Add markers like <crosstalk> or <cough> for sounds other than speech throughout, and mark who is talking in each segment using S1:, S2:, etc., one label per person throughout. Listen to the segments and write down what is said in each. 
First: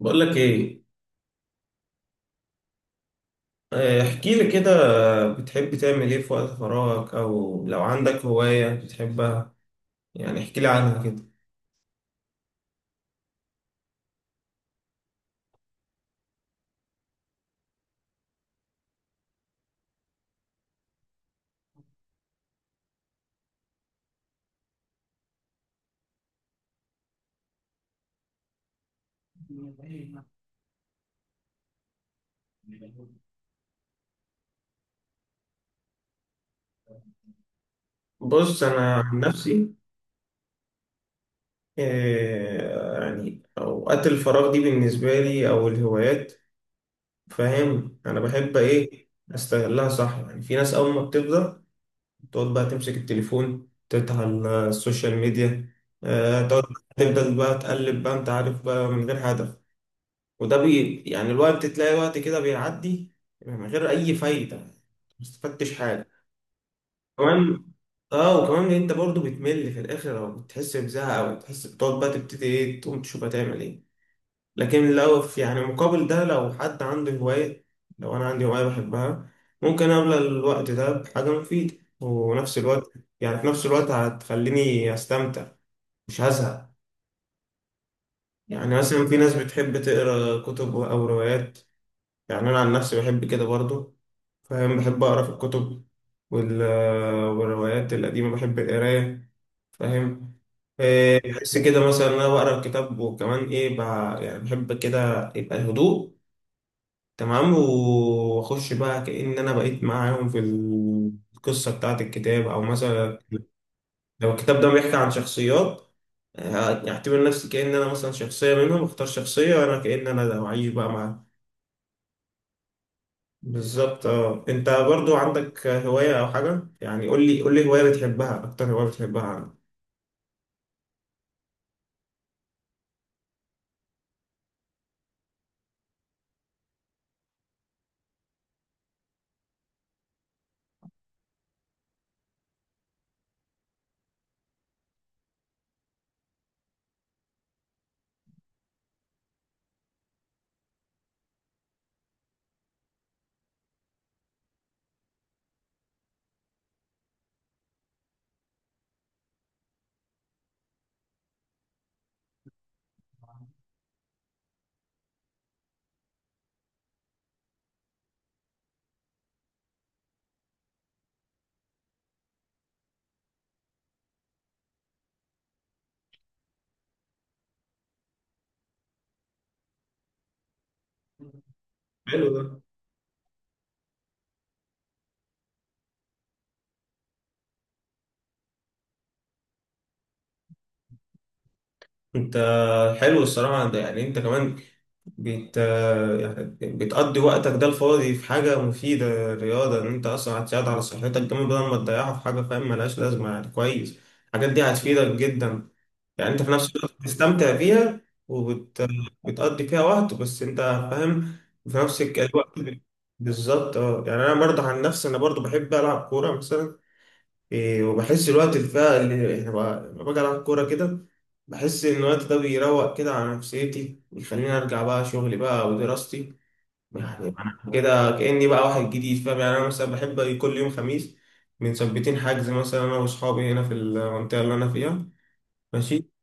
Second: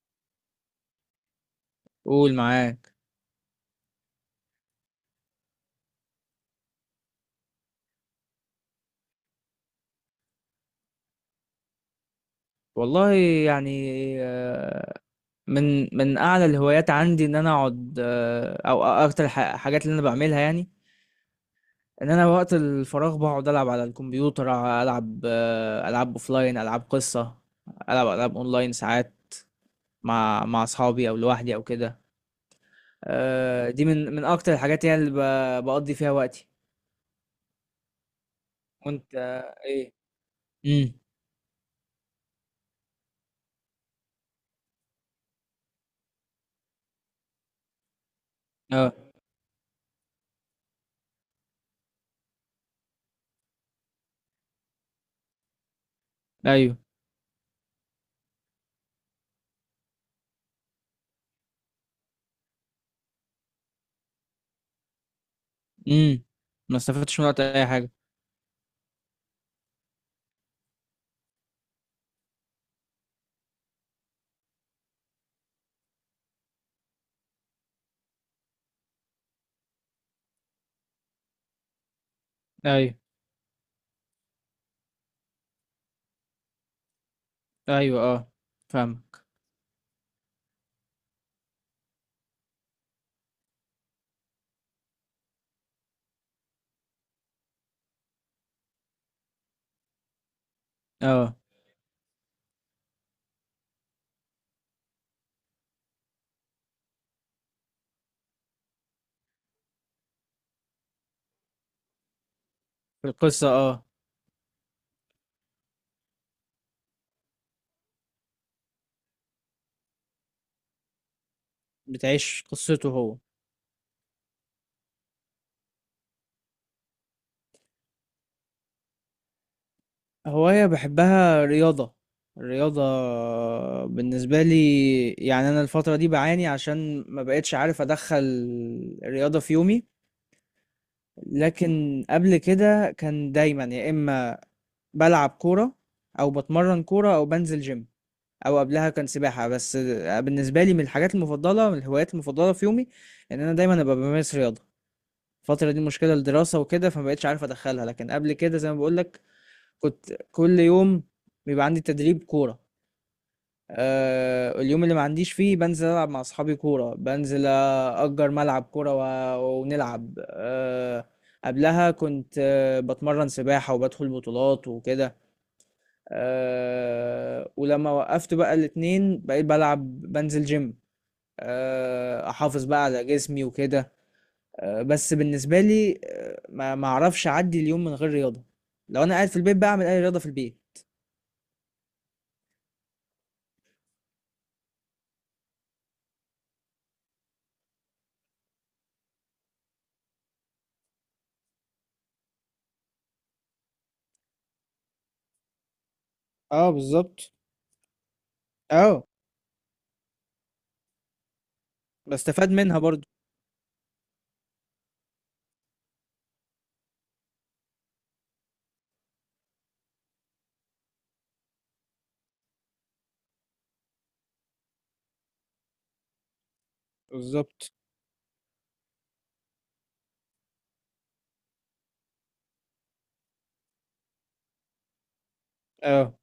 S1: بقول لك ايه.
S2: قول معاك.
S1: احكي لي كده. بتحب تعمل ايه في وقت فراغك او لو عندك هواية بتحبها؟ احكي لي عنها كده.
S2: والله، يعني، آه، من اعلى الهوايات عندي ان انا اقعد، او اكتر حاجات اللي انا بعملها، يعني ان انا وقت الفراغ بقعد العب على الكمبيوتر. العب، العاب اوفلاين، العاب قصة. العب العاب اونلاين ساعات مع اصحابي او لوحدي او كده. دي من اكتر الحاجات، يعني اللي بقضي فيها وقتي.
S1: بص انا
S2: وانت
S1: عن نفسي،
S2: ايه؟ امم.
S1: اوقات الفراغ دي بالنسبة لي او الهوايات، فاهم انا بحب
S2: اه.
S1: ايه استغلها صح. يعني في ناس اول ما بتبدأ تقعد بقى تمسك التليفون، تفتح السوشيال ميديا، تقعد
S2: ايوه.
S1: تفضل بقى تقلب بقى، انت عارف بقى، من غير هدف. وده بي يعني الوقت، تلاقي وقت كده بيعدي من غير أي فايدة. ما استفدتش حاجة
S2: امم. ما استفدتش من وقت
S1: كمان.
S2: اي حاجة.
S1: اه، وكمان إن انت برضو بتمل في الاخر، او بتحس بزهق، او بتحس بتقعد بقى تبتدي ايه، تقوم تشوف هتعمل ايه. لكن لو في يعني مقابل ده، لو حد عنده هواية، لو انا عندي هواية بحبها، ممكن املى الوقت ده بحاجة مفيدة، ونفس الوقت
S2: ايوه.
S1: يعني في نفس الوقت هتخليني استمتع، مش هزهق.
S2: ايوه، اه.
S1: يعني مثلا في
S2: فاهمك.
S1: ناس بتحب تقرا كتب او روايات. يعني انا عن نفسي بحب كده برضو، فاهم، بحب أقرأ في الكتب وال... والروايات القديمة، بحب القراية، فاهم؟ إيه،
S2: اه،
S1: بحس كده مثلا إن أنا بقرأ الكتاب، وكمان إيه بقى، يعني بحب كده يبقى الهدوء تمام، وأخش بقى كأن أنا بقيت معاهم في القصة بتاعة الكتاب. أو مثلا
S2: القصة. اه،
S1: لو الكتاب ده بيحكي عن شخصيات، أعتبر نفسي كأن أنا مثلا شخصية منهم، أختار شخصية وأنا كأن أنا ده، وأعيش بقى مع...
S2: بتعيش قصته هو.
S1: بالظبط. اه، انت برضو عندك هواية او حاجة؟ يعني قول لي هواية بتحبها، اكتر هواية بتحبها عندك.
S2: هواية بحبها، رياضة. الرياضة بالنسبة لي، يعني أنا الفترة دي بعاني عشان ما بقتش عارف أدخل الرياضة في يومي. لكن قبل كده كان دايما، يا إما بلعب كورة، أو بتمرن كورة، أو بنزل جيم، أو قبلها كان سباحة. بس بالنسبة لي من الحاجات المفضلة، من الهوايات المفضلة في يومي، إن أنا دايما أبقى بمارس رياضة. الفترة دي مشكلة الدراسة وكده، فما بقتش عارف أدخلها، لكن قبل كده زي ما بقولك كنت كل يوم بيبقى عندي تدريب كورة. اليوم اللي ما عنديش فيه بنزل ألعب مع أصحابي كورة، بنزل أجر ملعب كورة ونلعب. قبلها كنت بتمرن سباحة، وبدخل بطولات وكده. ولما وقفت بقى الاتنين، بقيت بلعب، بنزل جيم.
S1: حلو ده.
S2: أحافظ بقى على جسمي وكده. بس بالنسبة لي، ما أعرفش أعدي اليوم من غير رياضة. لو أنا قاعد في البيت بعمل أي رياضة في البيت.
S1: انت حلو الصراحة ده. يعني انت كمان بت يعني بتقضي وقتك ده الفاضي في حاجة مفيدة، رياضة، ان انت اصلا هتساعد على صحتك جامد بدل ما تضيعها في حاجة فاهم ملهاش لازمة، يعني كويس. الحاجات دي هتفيدك جدا، يعني انت في
S2: اه،
S1: نفس الوقت
S2: بالظبط.
S1: بتستمتع بيها
S2: اه،
S1: وبتقضي فيها وقت، بس انت فاهم في نفس
S2: بستفاد
S1: الوقت
S2: منها برضو.
S1: بالظبط. اه، يعني انا برضه عن نفسي انا برضه بحب العب كوره مثلا. إيه، وبحس الوقت اللي فيها، اللي يعني لما باجي العب كوره كده، بحس ان الوقت ده بيروق كده على نفسيتي، ويخليني ارجع بقى شغلي بقى ودراستي، يعني انا
S2: بالظبط،
S1: كده كاني بقى واحد جديد، فاهم؟ يعني انا مثلا بحب كل يوم خميس بنثبتين حجز مثلا انا واصحابي هنا في المنطقه اللي انا فيها، ماشي،
S2: اه.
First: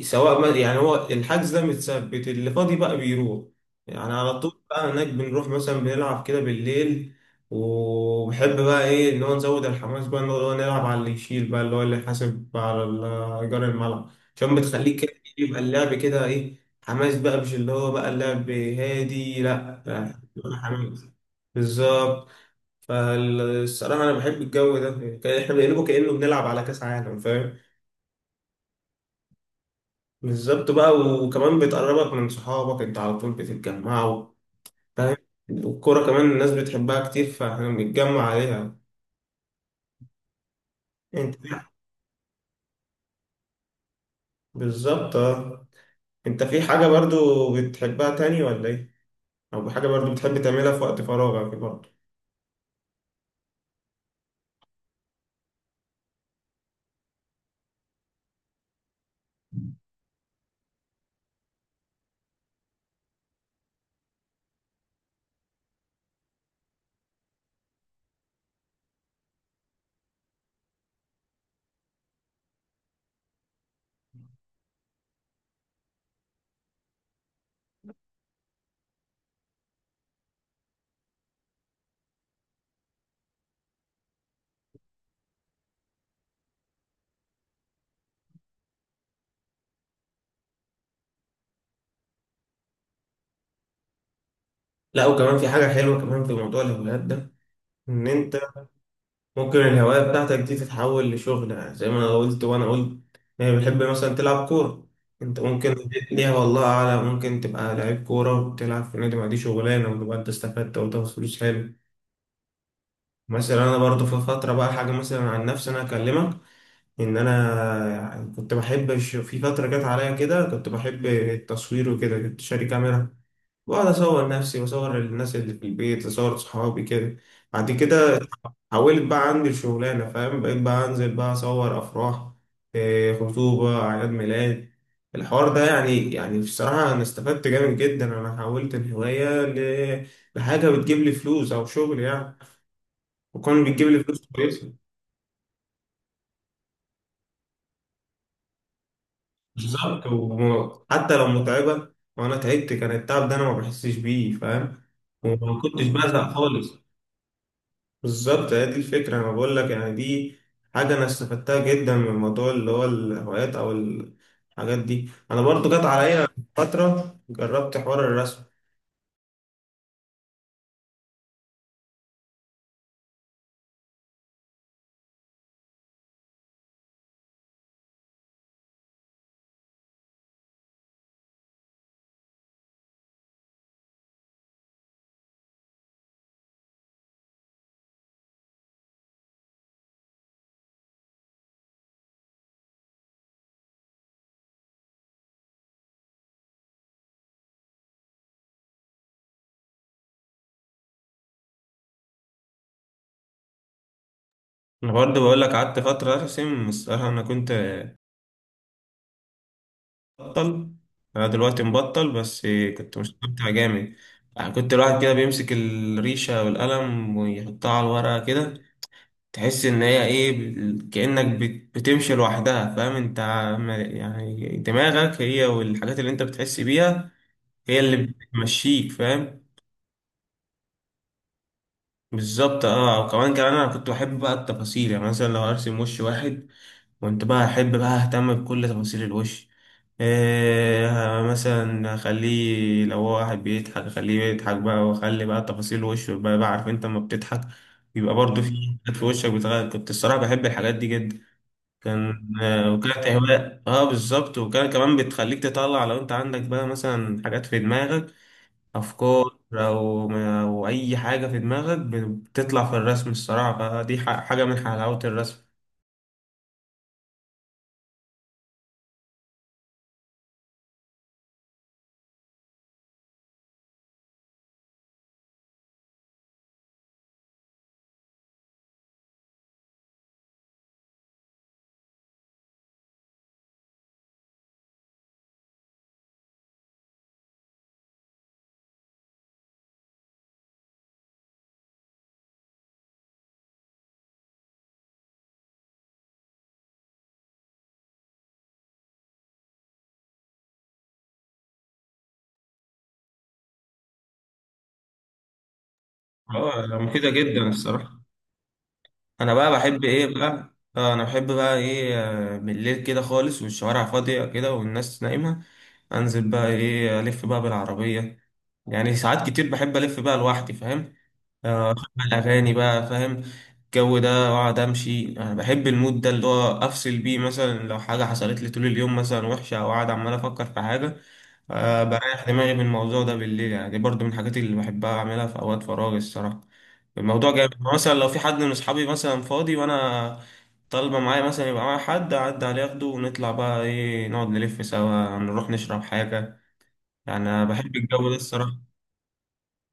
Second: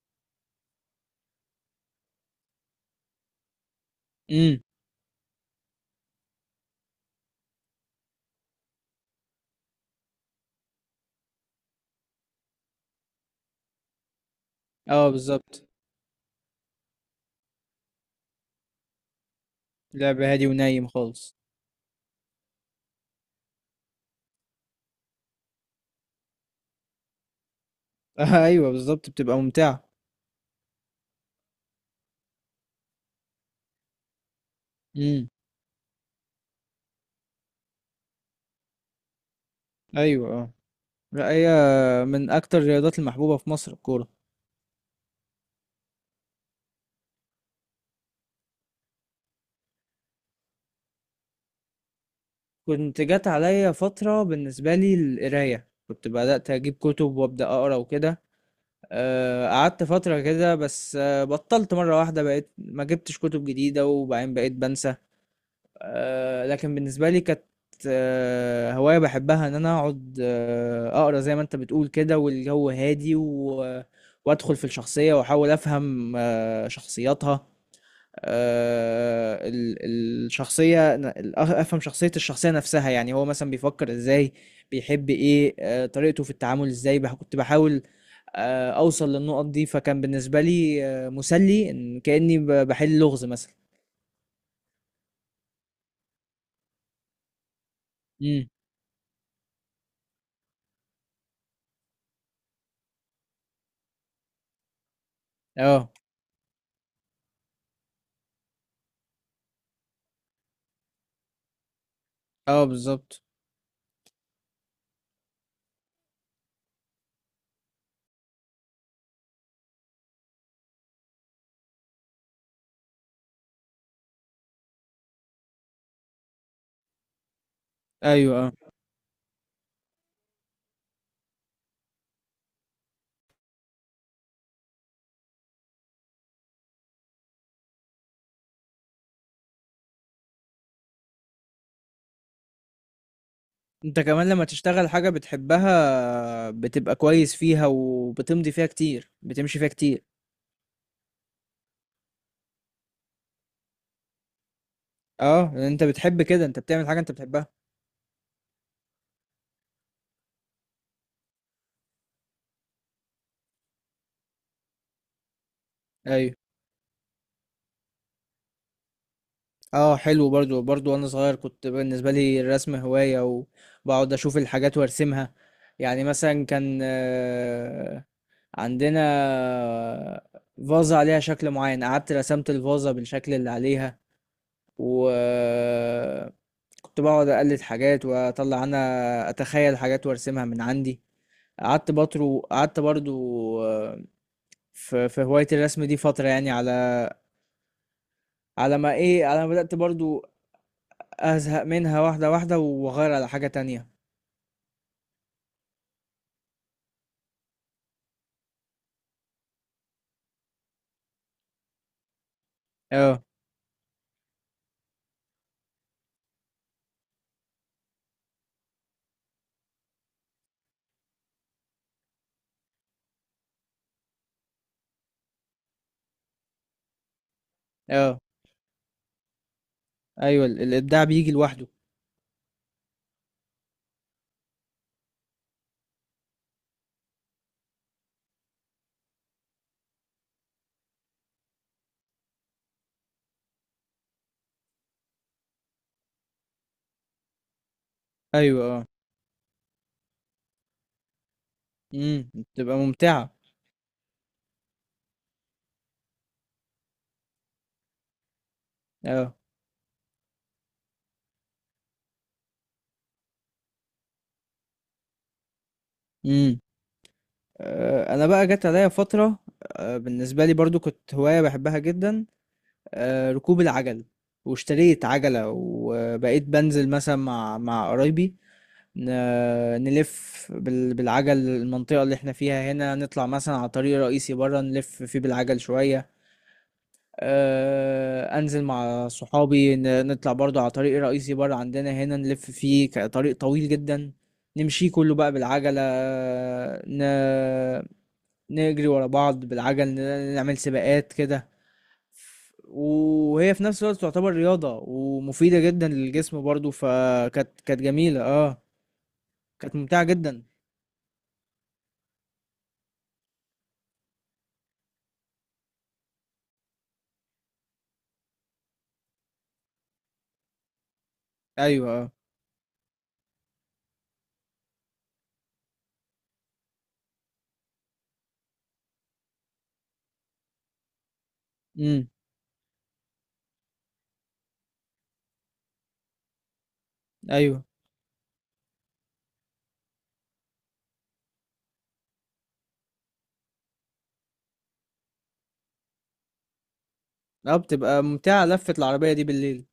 S1: سواء ما يعني هو الحجز ده متثبت، اللي فاضي بقى بيروح يعني على
S2: امم.
S1: طول بقى هناك. بنروح مثلا بنلعب كده بالليل، وبحب بقى ايه ان هو نزود الحماس بقى ان هو نلعب على اللي يشيل بقى، اللي هو اللي حاسب على ايجار الملعب، عشان بتخليك
S2: اه،
S1: كده إيه، يبقى
S2: بالظبط.
S1: اللعب كده ايه، حماس بقى، مش اللي هو بقى اللعب هادي لا،
S2: لعب
S1: يعني
S2: هادي
S1: يبقى
S2: ونايم
S1: حماس.
S2: خالص.
S1: بالظبط. فالصراحة أنا بحب الجو ده. إحنا بنقلبه كأنه بنلعب على كأس عالم.
S2: <laughs> آه، ايوه، بالظبط، بتبقى ممتعة.
S1: بالظبط بقى، وكمان بتقربك من صحابك، انت على طول بتتجمعوا، فاهم؟
S2: امم.
S1: والكورة كمان الناس بتحبها كتير، فاحنا بنتجمع عليها.
S2: ايوه، اه. لا،
S1: انت
S2: هي من اكتر الرياضات المحبوبة في مصر، الكورة.
S1: بالظبط. اه، انت في حاجة برضو بتحبها تاني ولا ايه؟ او حاجة برضو بتحب تعملها في وقت فراغك برضو؟
S2: كنت جات عليا فترة بالنسبة لي القراية، كنت بدأت اجيب كتب وابدأ اقرا وكده. قعدت فترة كده بس، بطلت مرة واحدة، بقيت ما جبتش كتب جديدة، وبعدين بقيت بنسى. لكن بالنسبة لي كانت هواية بحبها، إن أنا أقعد أقرأ زي ما أنت بتقول كده، والجو هادي وأدخل في الشخصية، وأحاول أفهم شخصياتها. الشخصية، أفهم شخصية الشخصية نفسها. يعني هو مثلا بيفكر إزاي، بيحب إيه، طريقته في التعامل إزاي. كنت بحاول أوصل للنقط دي. فكان بالنسبة لي مسلي، إن كأني بحل لغز مثلا.
S1: لا، وكمان في حاجة حلوة كمان في موضوع الهوايات ده، ان انت
S2: امم.
S1: ممكن الهواية بتاعتك دي تتحول لشغل. يعني زي ما أنا قلت وأنا قلت، يعني بتحب مثلا تلعب كورة، أنت ممكن
S2: اه.
S1: ليها والله أعلم ممكن تبقى لعيب كورة وتلعب في نادي، ما دي شغلانة، وتبقى أنت استفدت وتاخد فلوس، حلو.
S2: اه، بالظبط.
S1: مثلا أنا برضه في فترة بقى حاجة مثلا عن نفسي أنا أكلمك، إن أنا يعني كنت بحب في فترة جت عليا كده كنت بحب التصوير وكده، كنت شاري كاميرا، بقعد أصور نفسي، وأصور الناس اللي في البيت، أصور صحابي كده. بعد كده
S2: ايوه، اه.
S1: حولت بقى عندي الشغلانة، فاهم، بقيت بقى أنزل بقى أصور أفراح إيه، خطوبة، أعياد ميلاد، الحوار ده. يعني يعني بصراحة أنا استفدت جامد جدا، أنا حولت الهواية لحاجة بتجيب لي فلوس، أو شغل يعني، وكان بتجيب
S2: انت
S1: لي فلوس
S2: كمان لما
S1: كويسة.
S2: تشتغل حاجة بتحبها، بتبقى كويس فيها، وبتمضي فيها كتير، بتمشي فيها كتير.
S1: بالظبط، وحتى لو متعبة وأنا تعبت، كان التعب ده أنا ما بحسش بيه، فاهم،
S2: اه،
S1: وما
S2: لأن انت
S1: كنتش
S2: بتحب
S1: بزهق
S2: كده، انت
S1: خالص.
S2: بتعمل حاجة انت بتحبها.
S1: بالظبط، هي دي الفكرة أنا بقول لك، يعني دي حاجة أنا استفدتها جدا من موضوع اللي هو الهوايات أو الحاجات دي. أنا برضو جت عليا
S2: ايوه،
S1: فترة جربت حوار الرسم.
S2: اه، حلو. برضو وانا صغير كنت بالنسبة لي الرسم هواية، وبقعد اشوف الحاجات وارسمها. يعني مثلا كان عندنا فازة عليها شكل معين، قعدت رسمت الفازة بالشكل اللي عليها. وكنت بقعد أقلد حاجات، وأطلع أنا أتخيل حاجات وأرسمها من عندي. قعدت بطرو، قعدت برضو آه، في هواية الرسم دي فترة، يعني على ما إيه، على ما بدأت برضو أزهق منها، واحدة واحدة، وأغير على حاجة تانية.
S1: أنا برضو بقول لك قعدت فترة أرسم، الصراحة أنا كنت بطل، أنا دلوقتي مبطل، بس كنت
S2: اه.
S1: مستمتع جامد. يعني كنت الواحد كده بيمسك الريشة والقلم ويحطها على الورقة كده، تحس ان هي ايه كأنك بتمشي لوحدها، فاهم انت يعني دماغك هي والحاجات اللي انت بتحس بيها هي اللي
S2: اه،
S1: بتمشيك، فاهم؟
S2: أيوة. الإبداع بيجي لوحده.
S1: بالظبط. اه، وكمان انا كنت بحب بقى التفاصيل. يعني مثلا لو ارسم وش واحد، كنت بقى احب بقى اهتم بكل تفاصيل الوش. إيه، مثلا اخليه لو هو واحد بيضحك، اخليه يضحك بقى، واخلي بقى تفاصيل وشه بقى. بقى عارف انت لما بتضحك بيبقى برضه في
S2: أيوة، اه.
S1: حاجات في وشك بتغير. كنت الصراحة بحب الحاجات دي جدا. كان
S2: امم. بتبقى
S1: وكانت
S2: ممتعة.
S1: هواية، اه بالظبط، وكان كمان بتخليك تطلع لو انت عندك بقى مثلا حاجات في دماغك،
S2: اه.
S1: افكار او اي حاجة في دماغك بتطلع في الرسم الصراحة، فدي حاجة من حلاوة الرسم.
S2: امم. أنا بقى جت عليا فترة، بالنسبة لي برضو كنت هواية بحبها جدا، ركوب العجل. واشتريت عجلة، وبقيت بنزل مثلا مع قرايبي، نلف بالعجل المنطقة اللي احنا فيها هنا، نطلع مثلا على طريق رئيسي برا نلف فيه بالعجل شوية. انزل مع صحابي، نطلع برضو على طريق رئيسي برا عندنا هنا، نلف فيه، طريق طويل جدا، نمشي كله بقى بالعجلة. ن... نجري ورا بعض بالعجل، نعمل سباقات كده. وهي في نفس الوقت تعتبر رياضة ومفيدة جدا للجسم
S1: اه
S2: برضو،
S1: مفيدة جدا
S2: فكانت
S1: الصراحة.
S2: جميلة، اه.
S1: انا بقى
S2: كانت
S1: بحب
S2: ممتعة
S1: ايه
S2: جدا.
S1: بقى، اه انا بحب بقى ايه، بالليل كده خالص والشوارع فاضية كده والناس نايمة، انزل بقى ايه الف بقى بالعربية. يعني ساعات كتير بحب الف بقى لوحدي، فاهم،
S2: ايوه، اه.
S1: اشغل اغاني بقى، فاهم الجو ده، واقعد امشي. انا بحب المود ده، اللي هو افصل بيه مثلا لو حاجه حصلت لي طول اليوم مثلا وحشه، او قاعد عمال افكر في حاجه، أه
S2: امم.
S1: بريح دماغي من الموضوع ده بالليل. يعني دي برضو من الحاجات اللي بحبها اعملها في اوقات فراغي الصراحه. الموضوع جامد.
S2: ايوه،
S1: يعني مثلا لو في حد من اصحابي مثلا فاضي وانا طالبه معايا مثلا، يبقى معايا حد اعدي عليه اخده، ونطلع بقى ايه نقعد نلف سوا، نروح نشرب حاجه. يعني أنا
S2: اه.
S1: بحب
S2: بتبقى
S1: الجو ده
S2: ممتعة
S1: الصراحه.
S2: لفة العربية دي بالليل،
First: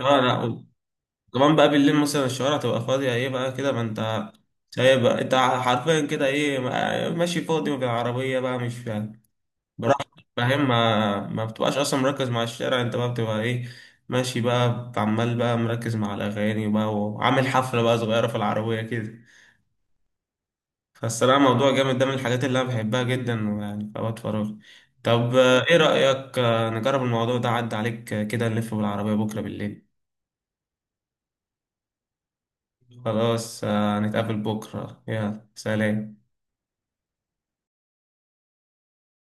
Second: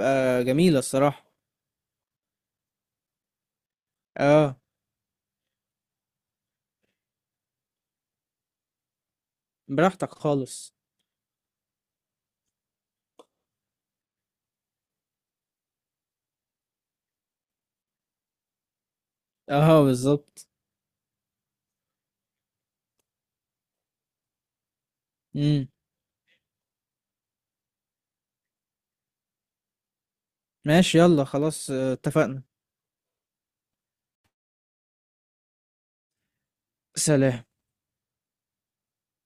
S1: اه لا،
S2: جميلة الصراحة.
S1: كمان بقى بالليل مثلا الشوارع تبقى فاضية ايه بقى كده، ما انت
S2: اه،
S1: شايف بقى، انت حرفيا كده ايه ماشي فاضي بالعربية بقى، مش فاهم،
S2: براحتك
S1: براحتك، فاهم
S2: خالص.
S1: ما بتبقاش اصلا مركز مع الشارع، انت بقى بتبقى ايه ماشي بقى، عمال بقى مركز مع الاغاني بقى، وعامل حفلة بقى صغيرة في العربية كده.
S2: اه، بالظبط.
S1: فالصراحة موضوع جامد ده، من الحاجات اللي انا بحبها جدا ويعني في اوقات فراغي. طب
S2: امم.
S1: ايه رأيك نجرب الموضوع ده عدى عليك كده، نلف بالعربية بكرة بالليل؟
S2: ماشي، يلا، خلاص، اتفقنا.
S1: خلاص نتقابل بكرة، يلا سلام.
S2: سلام.